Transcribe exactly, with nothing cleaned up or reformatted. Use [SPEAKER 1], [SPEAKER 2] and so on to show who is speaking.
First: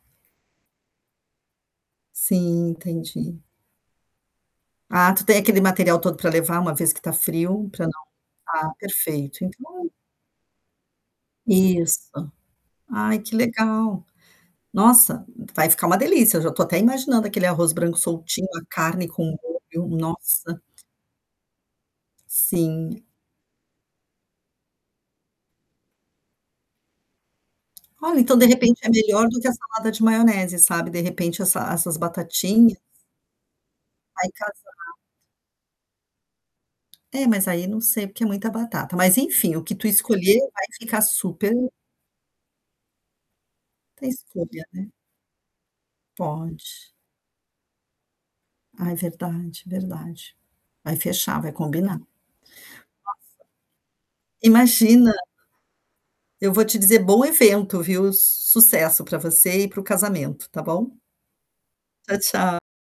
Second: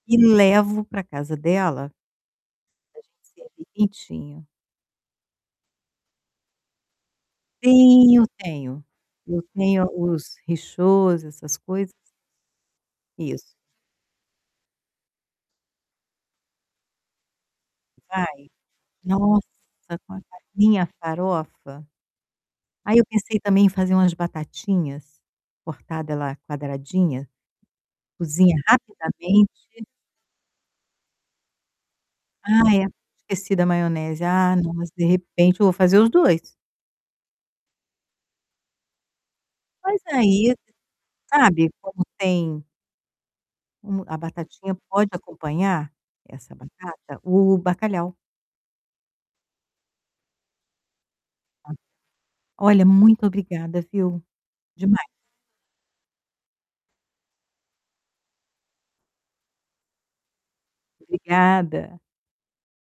[SPEAKER 1] E levo para casa dela
[SPEAKER 2] Sim,
[SPEAKER 1] para gente
[SPEAKER 2] entendi.
[SPEAKER 1] servir quentinho.
[SPEAKER 2] Ah, tu tem aquele material todo para levar, uma vez que está frio para não
[SPEAKER 1] Tenho,
[SPEAKER 2] ah,
[SPEAKER 1] tenho. Eu
[SPEAKER 2] perfeito.
[SPEAKER 1] tenho
[SPEAKER 2] Então
[SPEAKER 1] os rechauds essas coisas.
[SPEAKER 2] Isso. Ai, que
[SPEAKER 1] Isso.
[SPEAKER 2] legal! Nossa, vai ficar uma delícia. Já estou até imaginando aquele arroz branco
[SPEAKER 1] Vai.
[SPEAKER 2] soltinho, a carne com o
[SPEAKER 1] Nossa,
[SPEAKER 2] molho,
[SPEAKER 1] com essa
[SPEAKER 2] nossa.
[SPEAKER 1] minha farofa Aí,
[SPEAKER 2] Sim.
[SPEAKER 1] eu pensei também em fazer umas batatinhas, cortada ela quadradinha,
[SPEAKER 2] Olha, então de
[SPEAKER 1] cozinha
[SPEAKER 2] repente é melhor do que
[SPEAKER 1] rapidamente
[SPEAKER 2] a salada de maionese, sabe. De repente essa essas batatinhas
[SPEAKER 1] Ai, era pra ter sido a maionese.
[SPEAKER 2] vai
[SPEAKER 1] Ah,
[SPEAKER 2] casar.
[SPEAKER 1] nossa, de repente eu vou fazer os dois.
[SPEAKER 2] É, mas aí não sei porque é muita batata. Mas enfim, o que tu
[SPEAKER 1] Mas
[SPEAKER 2] escolher
[SPEAKER 1] aí,
[SPEAKER 2] vai ficar super
[SPEAKER 1] sabe, como tem Hum,
[SPEAKER 2] É
[SPEAKER 1] a
[SPEAKER 2] escolha,
[SPEAKER 1] batatinha
[SPEAKER 2] né.
[SPEAKER 1] pode acompanhar, essa
[SPEAKER 2] Pode.
[SPEAKER 1] batata, o bacalhau.
[SPEAKER 2] Ai, verdade, verdade. Vai fechar, vai combinar. Nossa!
[SPEAKER 1] Olha, muito obrigada, viu. Demais.
[SPEAKER 2] Imagina. Eu vou te dizer, bom evento, viu. Sucesso para você e para o casamento, está bom?
[SPEAKER 1] Obrigada.
[SPEAKER 2] Tchau, tchau.